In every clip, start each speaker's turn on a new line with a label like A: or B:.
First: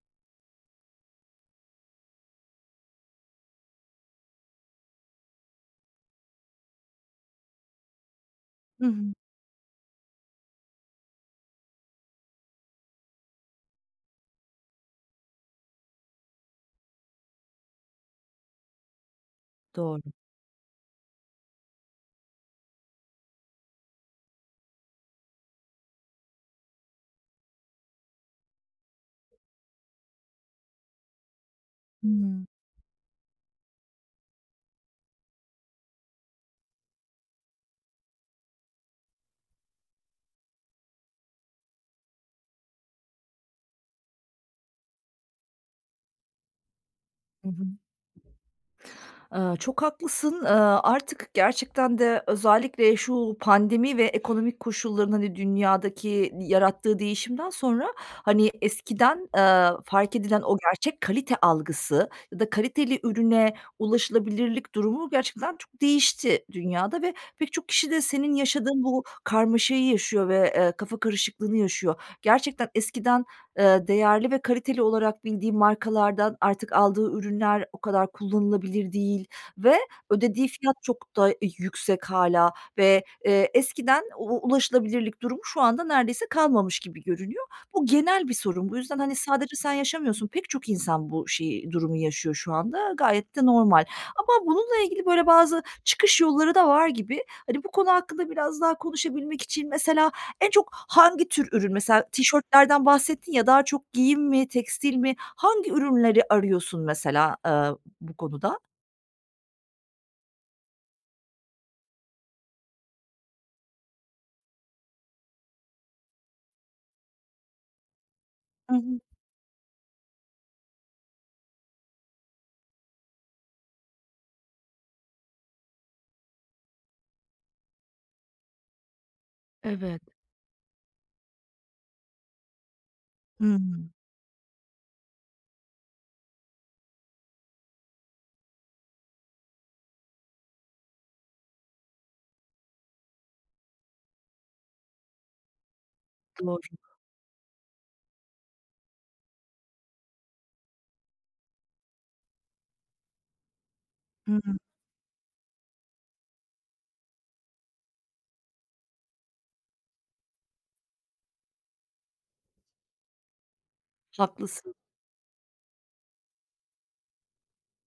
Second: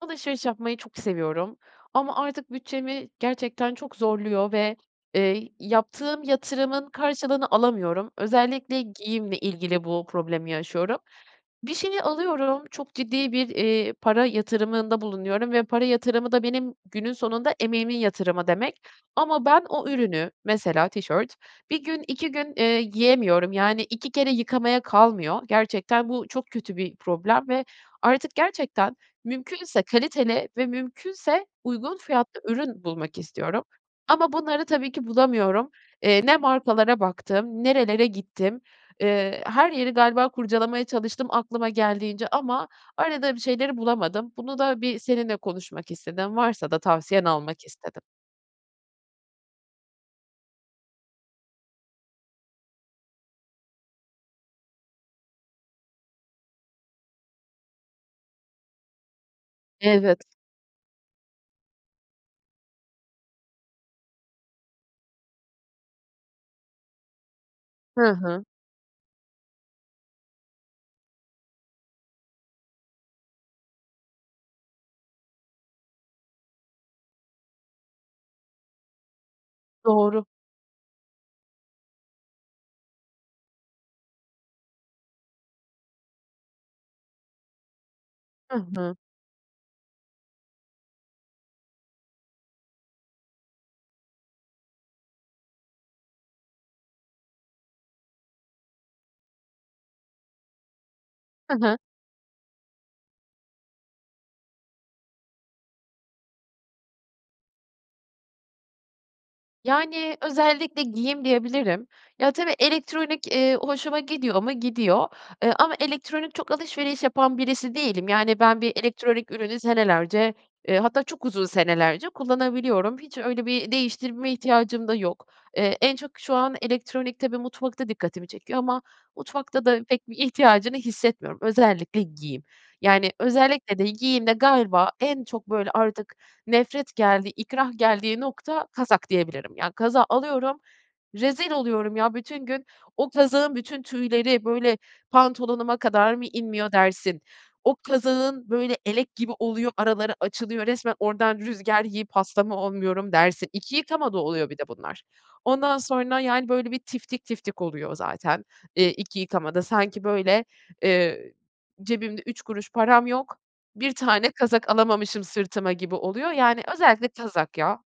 A: Alışveriş yapmayı çok seviyorum. Ama artık bütçemi gerçekten çok zorluyor ve, eee, yaptığım yatırımın karşılığını alamıyorum. Özellikle
B: Hı hı.
A: giyimle ilgili bu problemi yaşıyorum. Bir şeyi alıyorum, çok ciddi bir, eee, para yatırımında bulunuyorum ve para yatırımı da benim günün sonunda emeğimin yatırımı demek. Ama ben o
B: Doğru.
A: ürünü -mesela tişört 1 gün, 2 gün, eee, giyemiyorum, yani, 2 kere yıkamaya kalmıyor. Gerçekten bu çok kötü bir problem ve artık gerçekten, mümkünse kaliteli ve mümkünse uygun fiyatlı
B: Hıı.
A: ürün bulmak istiyorum. Ama bunları tabii ki bulamıyorum. Eee, ne markalara baktım, nerelere gittim, eee, her yeri galiba kurcalamaya çalıştım aklıma geldiğince ama aradığım şeyleri bulamadım. Bunu da bir seninle konuşmak istedim, varsa da tavsiyen
B: I hı.
A: almak istedim.
B: Iıı, çok haklısın. Iıı, artık gerçekten de özellikle şu pandemi ve ekonomik koşulların, hani, dünyadaki yarattığı değişimden sonra, hani, eskiden, ııı, fark
A: Evet.
B: edilen o gerçek kalite algısı ya da kaliteli ürüne ulaşılabilirlik durumu gerçekten çok değişti dünyada ve pek çok kişi
A: Hı
B: de senin
A: hı.
B: yaşadığın bu karmaşayı yaşıyor ve, eee, kafa karışıklığını yaşıyor. Gerçekten eskiden, ııı, değerli ve kaliteli olarak bildiğin markalardan artık aldığı ürünler o kadar kullanılabilir değil ve
A: Doğru.
B: ödediği fiyat çok da yüksek hâlâ ve, eee, eskiden u ulaşılabilirlik durumu şu anda neredeyse kalmamış gibi görünüyor. Bu genel bir
A: I
B: sorun. Bu
A: hı.
B: yüzden, hani, sadece sen yaşamıyorsun, pek çok insan bu şeyi, durumu yaşıyor şu anda. Gayet de normal. Ama bununla ilgili böyle bazı çıkış yolları da var gibi. Hani, bu konu hakkında biraz daha konuşabilmek için mesela en çok hangi tür
A: Hı
B: ürün?
A: hı.
B: Mesela tişörtlerden bahsettin ya, daha çok giyim mi, tekstil mi hangi ürünleri arıyorsun mesela, eee, bu konuda?
A: Yani, özellikle giyim diyebilirim. Ya, tabii elektronik, eee, hoşuma gidiyor mu, gidiyor. Eee, ama elektronik çok alışveriş yapan birisi değilim. Yani, ben bir
B: I hı.
A: elektronik ürünü senelerce, eee, hatta çok uzun senelerce kullanabiliyorum. Hiç öyle bir değiştirme ihtiyacım da yok. Eee, en çok şu an elektronik tabii mutfakta dikkatimi çekiyor ama mutfakta da
B: Evet.
A: pek bir ihtiyacını hissetmiyorum, özellikle giyim. Yani, özellikle de
B: Hıı.
A: giyimde galiba en çok böyle artık nefret geldiği, ikrah geldiği nokta kazak diyebilirim. Ya, kazağı alıyorum, rezil oluyorum ya. Bütün gün o kazağın bütün tüyleri, böyle, pantolonuma kadar mı
B: Doğru.
A: inmiyor dersin, o kazağın böyle elek gibi oluyor, araları açılıyor, resmen oradan rüzgar yiyip hasta mı olmuyorum dersin. 2 yıkamada
B: Hıı.
A: oluyor bir de bunlar. Ondan sonra, yani, böyle bir tiftik tiftik oluyor zaten, eee, 2 yıkamada. Sanki böyle, eee, cebimde 3 kuruş param yok, 1 tane kazak
B: Haklısın.
A: alamamışım sırtıma gibi oluyor, yani, özellikle kazak ya.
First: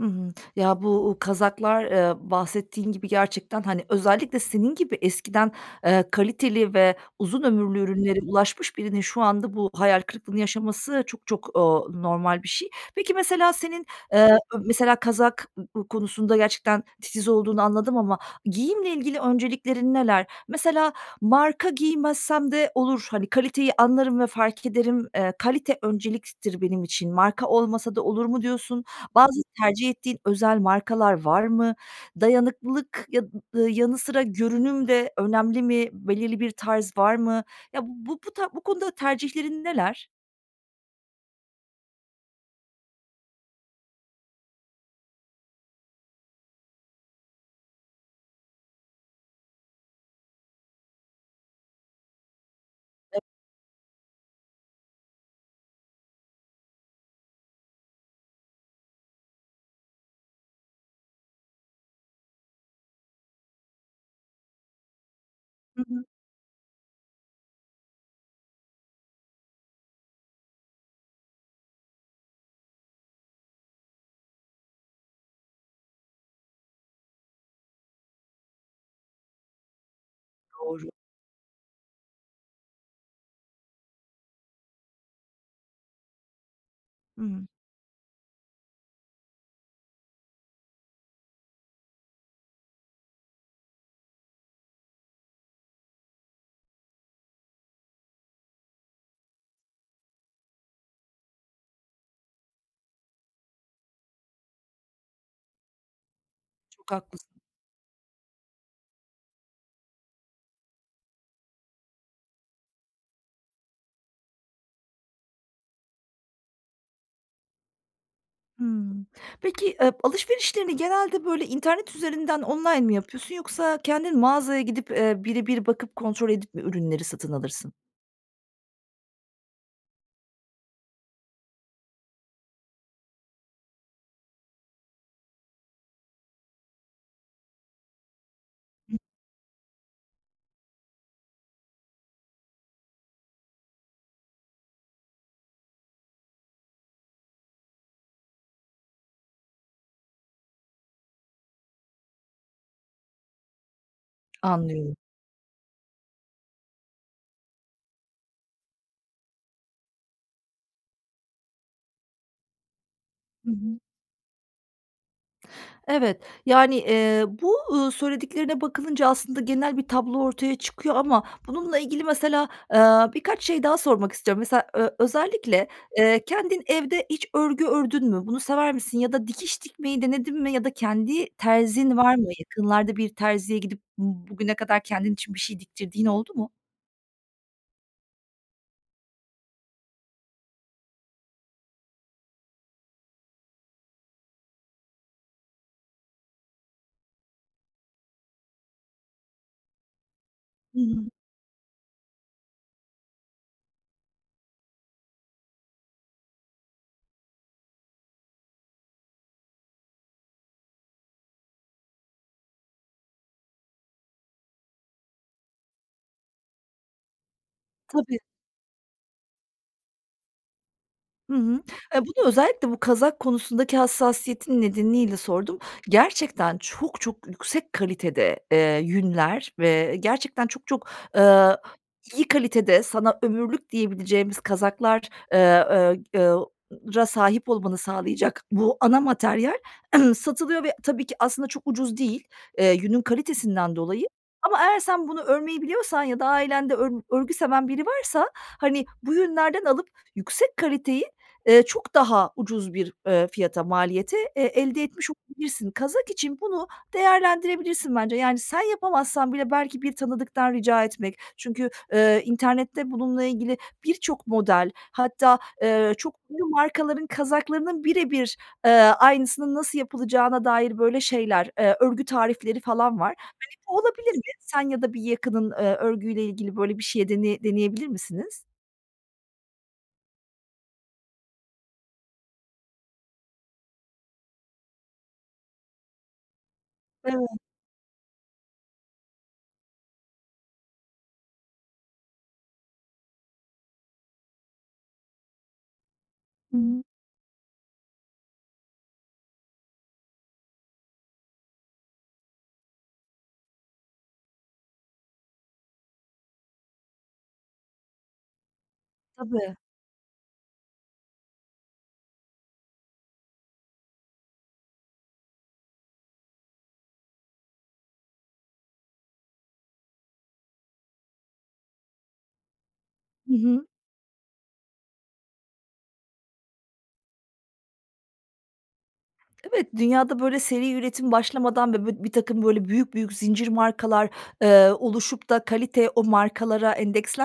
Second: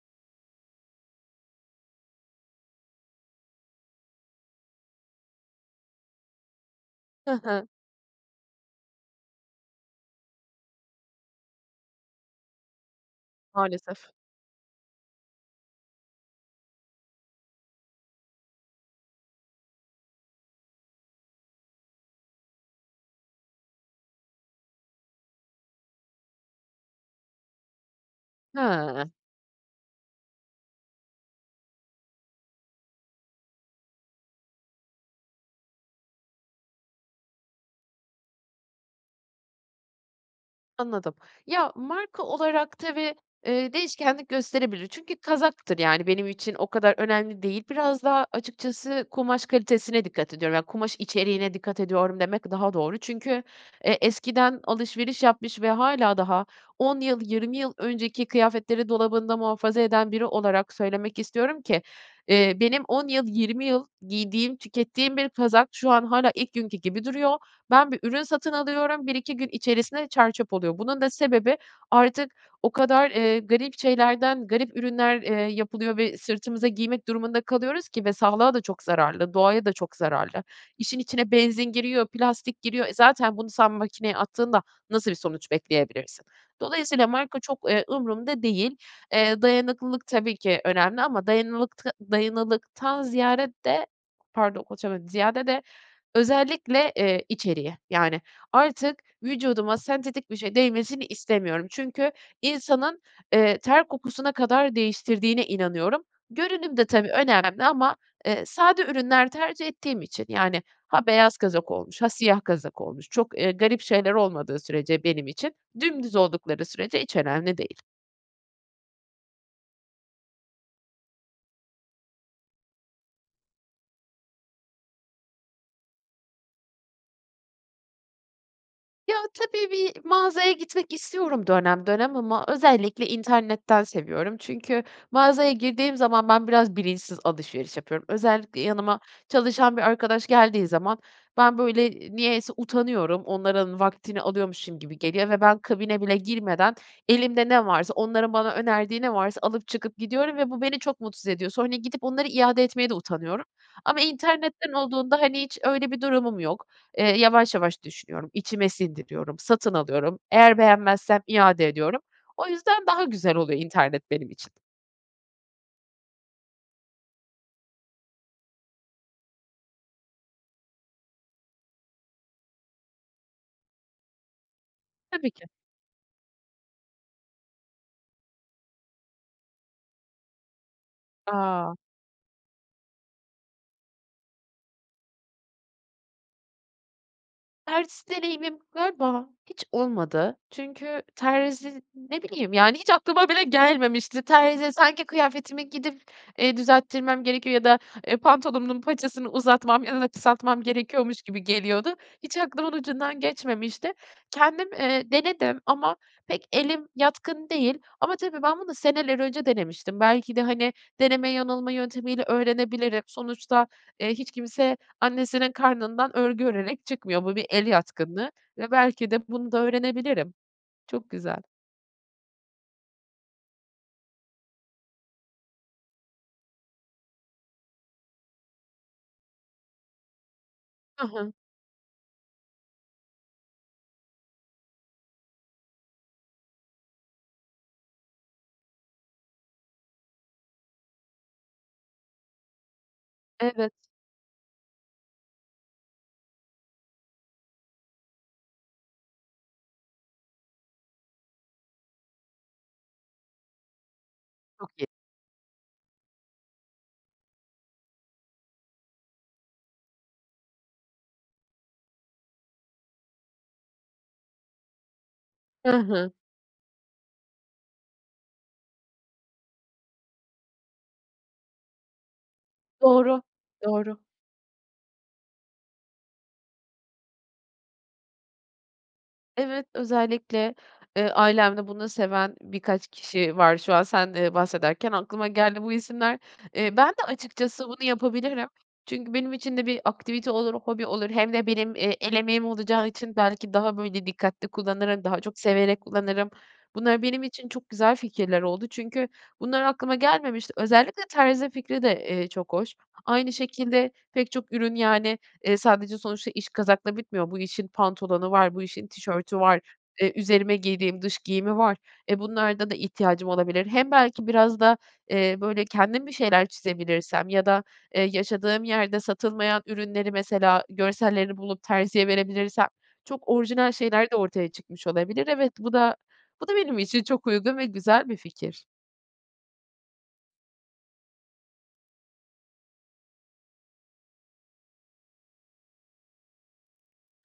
B: Hı hı. Ya, bu u kazaklar, ııı, bahsettiğin gibi gerçekten, hani, özellikle senin gibi eskiden, eee, kaliteli ve
A: Hı
B: uzun
A: hı.
B: ömürlü ürünlere ulaşmış birinin şu anda bu hayal kırıklığını yaşaması çok çok, ııı, normal bir şey. Peki, mesela senin,
A: Maalesef.
B: ııı, ö mesela kazak konusunda gerçekten titiz olduğunu anladım ama giyimle ilgili önceliklerin neler? Mesela marka giymezsem de olur, hani, kaliteyi anlarım ve fark ederim. Eee, kalite önceliktir benim için. Marka olmasa da olur mu diyorsun?
A: Hıı.
B: Bazı tercih ettiğin özel markalar var mı? Dayanıklılık ya ııı, yanı sıra görünüm de önemli mi? Belirli bir tarz var mı? Ya, bu bu ta bu konuda tercihlerin neler?
A: Anladım. Ya, marka olarak tabii, eee, değişkenlik gösterebilir. Çünkü kazaktır, yani, benim için o kadar önemli değil. Biraz daha açıkçası kumaş kalitesine dikkat ediyorum, ya, kumaş içeriğine dikkat ediyorum demek daha doğru.
B: [unintelligible]
A: Çünkü e eskiden alışveriş yapmış ve hâlâ daha 10 yıl, 20 yıl önceki kıyafetleri dolabında muhafaza eden biri olarak söylemek istiyorum ki, eee, benim 10 yıl, 20 yıl giydiğim, tükettiğim bir kazak
B: Hı
A: şu an
B: hı.
A: hâlâ ilk günkü gibi duruyor. Ben bir ürün satın alıyorum, 1-2 gün içerisinde çer çöp oluyor. Bunun da sebebi artık o kadar, eee, garip şeylerden, garip ürünler, eee, yapılıyor ve sırtımıza giymek durumunda kalıyoruz ki ve sağlığa da çok zararlı, doğaya da çok zararlı.
B: Doğru.
A: İşin içine benzin giriyor, plastik giriyor. E, zaten bunu sen makineye attığında nasıl bir sonuç bekleyebilirsin? Dolayısıyla
B: Hı
A: marka
B: hı.
A: çok, eee, umurumda değil. Eee, dayanıklılık tabii ki önemli ama dayanılılıkta dayanıklılıktan ziyade de, pardon konuşamadım, ziyade de özellikle, eee, içeriği, yani, artık vücuduma sentetik bir şey değmesini istemiyorum çünkü insanın, eee, ter kokusuna kadar değiştirdiğine inanıyorum. Görünüm de
B: Çok
A: tabii
B: haklısın.
A: önemli ama, eee, sade ürünler tercih ettiğim için, yani, ha, beyaz kazak olmuş ha, siyah kazak olmuş, çok, ııı, garip şeyler olmadığı sürece benim için, dümdüz oldukları sürece hiç önemli değil.
B: Hımm. Peki, ııı, alışverişlerini genelde böyle internet üzerinden online mı yapıyorsun yoksa kendin mağazaya gidip, eee, bire bir bakıp, kontrol edip mi ürünleri satın alırsın?
A: Ya, tabii bir mağazaya gitmek istiyorum dönem dönem ama özellikle internetten seviyorum çünkü mağazaya girdiğim zaman ben, biraz bilinçsiz alışveriş yapıyorum. Özellikle yanıma çalışan bir arkadaş geldiği zaman ben, böyle, eee, niyeyse utanıyorum, onların vaktini alıyormuşum gibi geliyor ve ben, kabine bile girmeden elimde ne varsa, onların bana önerdiği ne varsa alıp, çıkıp gidiyorum ve bu beni çok mutsuz ediyor. Sonra gidip onları iade etmeye de utanıyorum. Ama internetten
B: Anlıyorum.
A: olduğunda, hani, hiç öyle bir durumum yok. Eee, yavaş yavaş düşünüyorum. İçime sindiriyorum, satın alıyorum. Eğer beğenmezsem iade ediyorum. O yüzden daha güzel
B: Hı
A: oluyor
B: hı.
A: internet benim için.
B: Evet. Yani, eee, bu, ııı, söylediklerine bakılınca aslında genel bir tablo ortaya çıkıyor ama bununla ilgili mesela, ııı, birkaç şey daha sormak istiyorum. Mesela ö
A: Tabii ki.
B: özellikle, eee, kendin evde hiç örgü ördün mü? Bunu sever misin ya da dikiş dikmeyi denedin mi ya da kendi
A: A!
B: terzin var mı? Yakınlarda bir terziye gidip bugüne kadar kendin için bir şey diktirdiğin oldu mu?
A: Terzi deneyimim galiba hiç olmadı. Çünkü terzi ne bileyim, yani hiç aklıma bile gelmemişti. Terzi sanki kıyafetimi gidip, eee, düzelttirmem gerekiyor ya da, eee, pantolonumun paçasını uzatmam [unintelligible] kısaltmam
B: Hı hı.
A: gerekiyormuş gibi geliyordu. Hiç aklımın ucundan geçmemişti. Kendim, eee, denedim ama pek elim yatkın değil ama tabii ben bunu seneler önce denemiştim. Belki de, hani, deneme yanılma yöntemiyle öğrenebilirim. Sonuçta, eee, hiç kimse annesinin karnından örgü örerek çıkmıyor. Bu bir el
B: Tabii.
A: yatkınlığı ve belki de bunu da öğrenebilirim. Çok
B: Hı
A: güzel.
B: hı. E, bunu özellikle bu kazak konusundaki hassasiyetin nedeniyle sordum. Gerçekten çok çok yüksek kalitede, eee, yünler ve gerçekten çok çok,
A: Hı hı.
B: ııı, iyi kalitede sana ömürlük diyebileceğimiz kazaklar, eee, eee, eu ra sahip olmanı sağlayacak bu ana materyal satılıyor ve tabii ki aslında çok ucuz değil, eee, yünün
A: Evet.
B: kalitesinden dolayı. Ama eğer sen bunu örmeyi biliyorsan ya da ailende ör örgü seven biri varsa hani bu yünlerden alıp yüksek kaliteyi, eee, çok daha ucuz bir, ııı, fiyata, maliyete, eee,
A: Çok
B: elde
A: iyi.
B: etmiş olabilirsin. Kazak için bunu değerlendirebilirsin bence. Yani sen yapamazsan bile belki bir tanıdıktan rica etmek, çünkü, eee, internette bununla ilgili birçok model hatta,
A: Hı
B: eee,
A: hı.
B: çok ünlü markaların kazaklarının bire bir, eee, aynısının nasıl yapılacağına dair böyle şeyler, eee, örgü tarifleri falan var.
A: Doğru,
B: Hani bu
A: doğru.
B: olabilir mi? Sen ya da bir yakının, ııı, örgüyle ilgili böyle bir şeyi deneye deneyebilir misiniz?
A: Evet, özellikle, eee, ailemde bunu seven birkaç kişi var. Şu an sen, eee, bahsederken aklıma geldi bu isimler. Eee, ben de
B: Evet.
A: açıkçası bunu yapabilirim. Çünkü benim için de bir aktivite olur, hobi olur, hem de benim, eee, el emeğim olacağı için belki daha, böyle, dikkatli kullanırım, daha çok severek kullanırım.
B: Hıı.
A: Bunlar benim için çok güzel fikirler oldu çünkü bunlar aklıma gelmemişti. Özellikle terzi fikri de, eee, çok hoş. Aynı şekilde pek çok ürün, yani, eee, sadece sonuçta iş kazakla bitmiyor. Bu işin pantolonu var, bu işin tişörtü
B: Tabii.
A: var, eee, üzerime giydiğim dış giyimi var. Eee, bunlarda da ihtiyacım olabilir. Hem belki biraz da, eee, böyle, kendim bir şeyler çizebilirsem ya da, eee, yaşadığım yerde satılmayan ürünleri mesela görsellerini bulup terziye verebilirsem çok
B: Hı hı.
A: orijinal şeyler de ortaya çıkmış olabilir. Evet, bu da bu da benim için çok uygun ve güzel bir fikir.
B: Evet, dünyada böyle seri üretim başlamadan ve bu birtakım böyle büyük, büyük zincir markalar, eee, oluşup da kalite o markalara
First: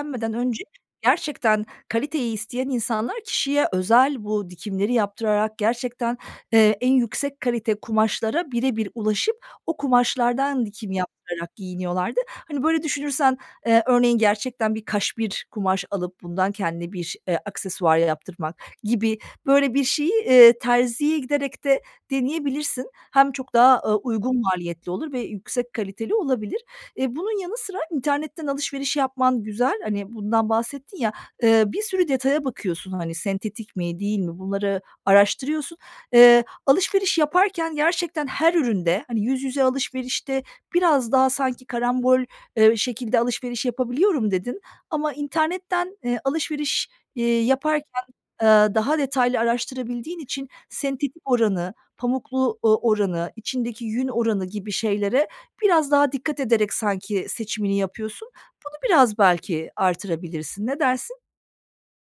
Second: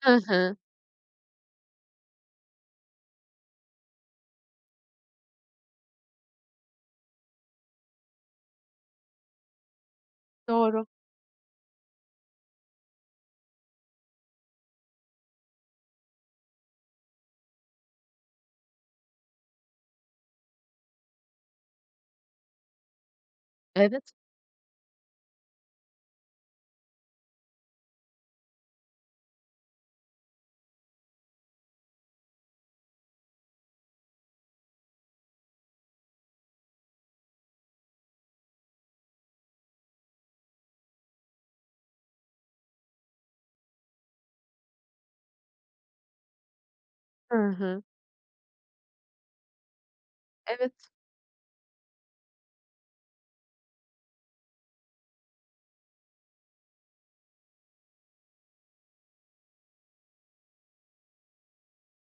A: Hı hı.
B: önce, gerçekten, kaliteyi isteyen insanlar kişiye özel bu dikimleri yaptırarak, gerçekten, eee, en yüksek kalite kumaşlara birebir ulaşıp o kumaşlardan
A: Doğru.
B: dikim yaptırarak giyiniyorlardı. Hani, böyle düşünürsen, eee, örneğin gerçekten bir kaşmir kumaş alıp bundan kendine bir, eee, aksesuar yaptırmak gibi böyle, bir şeyi, iii, terziye giderek de deneyebilirsin. Hem çok daha, ııı,
A: Evet.
B: uygun maliyetli olur ve yüksek kaliteli olabilir. Iıı, bunun yanı sıra internetten alışveriş yapman güzel. Hani, bundan bahsettin ya, ııı, bir sürü detaya bakıyorsun, hani, sentetik mi değil mi, bunları araştırıyorsun. Iıı, alışveriş yaparken gerçekten her üründe, hani: "Yüz yüze alışverişte biraz daha sanki karambol, ııı, şekilde alışveriş yapabiliyorum." dedin ama internetten, eee, alışveriş,
A: Hı
B: eee,
A: hı.
B: yaparken, eee, daha detaylı araştırabildiğin için
A: Evet.
B: sentetik oranı, pamuklu u oranı, içindeki yün oranı gibi şeylere biraz daha dikkat ederek sanki seçimini yapıyorsun. Bunu biraz belki artırabilirsin. Ne dersin?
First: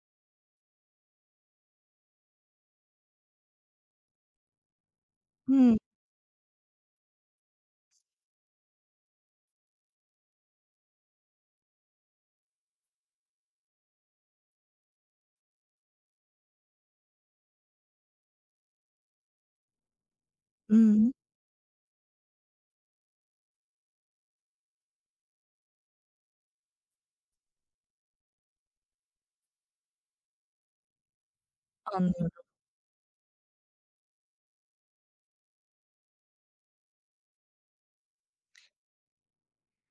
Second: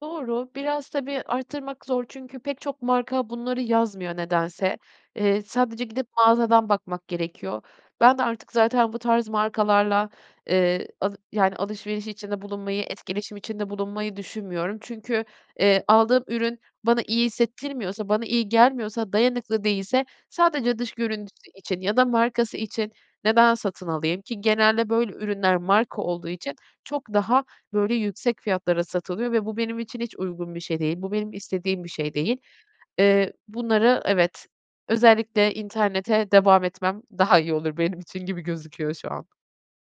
A: Doğru. Biraz tabii, arttırmak zor çünkü pek çok marka bunları yazmıyor nedense. Eee,
B: Hı
A: sadece gidip mağazadan bakmak gerekiyor. Ben de artık zaten bu tarz markalarla, eee, al yani, alışveriş içinde bulunmayı, etkileşim içinde bulunmayı düşünmüyorum. Çünkü, eee, aldığım ürün bana iyi hissettirmiyorsa, bana iyi gelmiyorsa, dayanıklı değilse
B: I
A: sadece dış
B: hı.
A: görüntüsü için ya da markası için neden satın alayım? Ki genelde böyle ürünler marka olduğu için çok daha, böyle, yüksek fiyatlara satılıyor ve bu benim için hiç uygun bir şey değil. Bu benim istediğim bir şey değil.
B: Anlıyorum.
A: Eee, bunları evet, özellikle internete devam etmem daha iyi olur benim için gibi gözüküyor şu an.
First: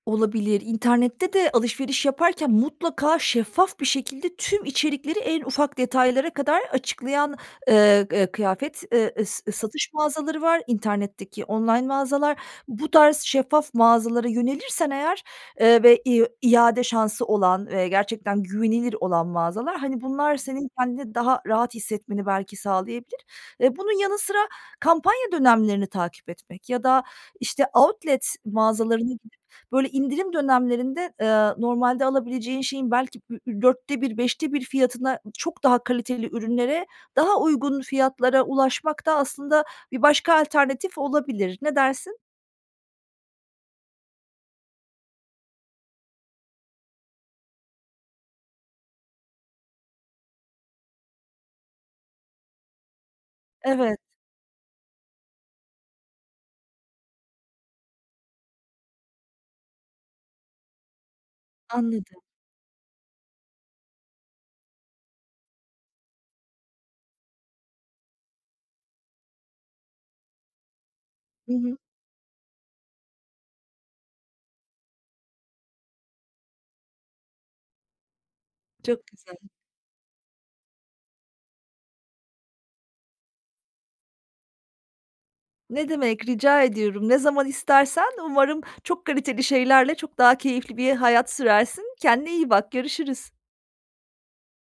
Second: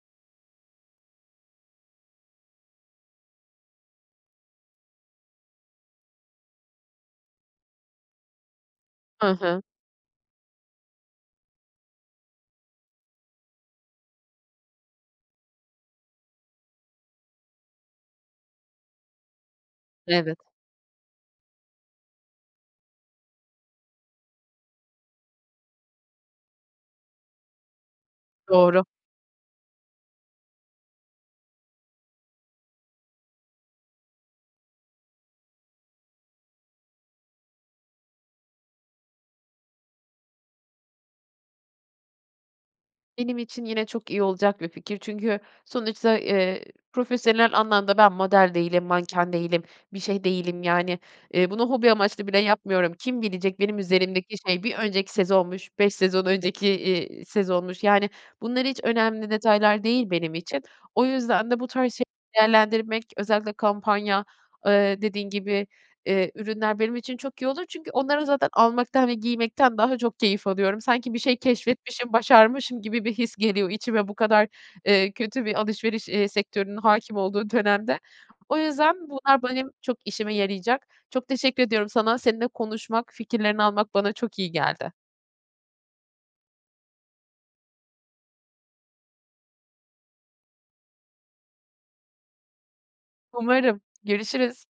B: Olabilir. İnternette de alışveriş yaparken mutlaka şeffaf bir şekilde tüm içerikleri en ufak detaylara kadar açıklayan, ııı, ııı, kıyafet, ııı,
A: Hı
B: ıs
A: hı.
B: satış mağazaları var, internetteki online mağazalar. Bu tarz şeffaf mağazalara yönelirsen eğer, eee, ve i iade şansı olan ve gerçekten güvenilir olan mağazalar, hani, bunlar
A: Evet.
B: senin kendini daha rahat hissetmeni belki sağlayabilir. Eee, bunun yanı sıra kampanya dönemlerini takip etmek ya da, işte, outlet
A: Doğru.
B: mağazalarına gidip böyle indirim dönemlerinde, eee, normalde alabileceğin şeyin belki ü ü 4'te 1, 5'te 1 fiyatına çok daha kaliteli ürünlere daha uygun fiyatlara ulaşmak da aslında bir başka alternatif olabilir. Ne dersin?
A: Benim için yine çok iyi olacak bir fikir. Çünkü sonuçta, eee, profesyonel anlamda ben model değilim, manken değilim, bir şey değilim, yani, eee, bunu hobi amaçlı bile yapmıyorum. Kim bilecek benim
B: Evet.
A: üzerimdeki şey, 1 önceki sezonmuş, 5 sezon önceki, iii, sezonmuş? Yani, bunlar hiç önemli detaylar değil benim için. O yüzden de bu tarz
B: Anladım.
A: şeyleri değerlendirmek, özellikle kampanya, eee, dediğin gibi, eee, ürünler benim için çok iyi olur çünkü onları zaten almaktan ve giymekten daha çok keyif alıyorum. Sanki bir şey
B: I hı.
A: keşfetmişim, başarmışım gibi bir his geliyor içime bu kadar, eee, kötü bir alışveriş, eee, sektörünün hâkim olduğu dönemde. O yüzden
B: Çok güzel.
A: bunlar benim çok işime yarayacak. Çok teşekkür ediyorum sana. Seninle konuşmak, fikirlerini almak bana çok iyi geldi.
B: Ne demek, rica ediyorum. Ne zaman istersen, umarım çok kaliteli şeylerle çok daha keyifli bir hayat sürersin. Kendine iyi bak, görüşürüz.
A: Umarım, görüşürüz.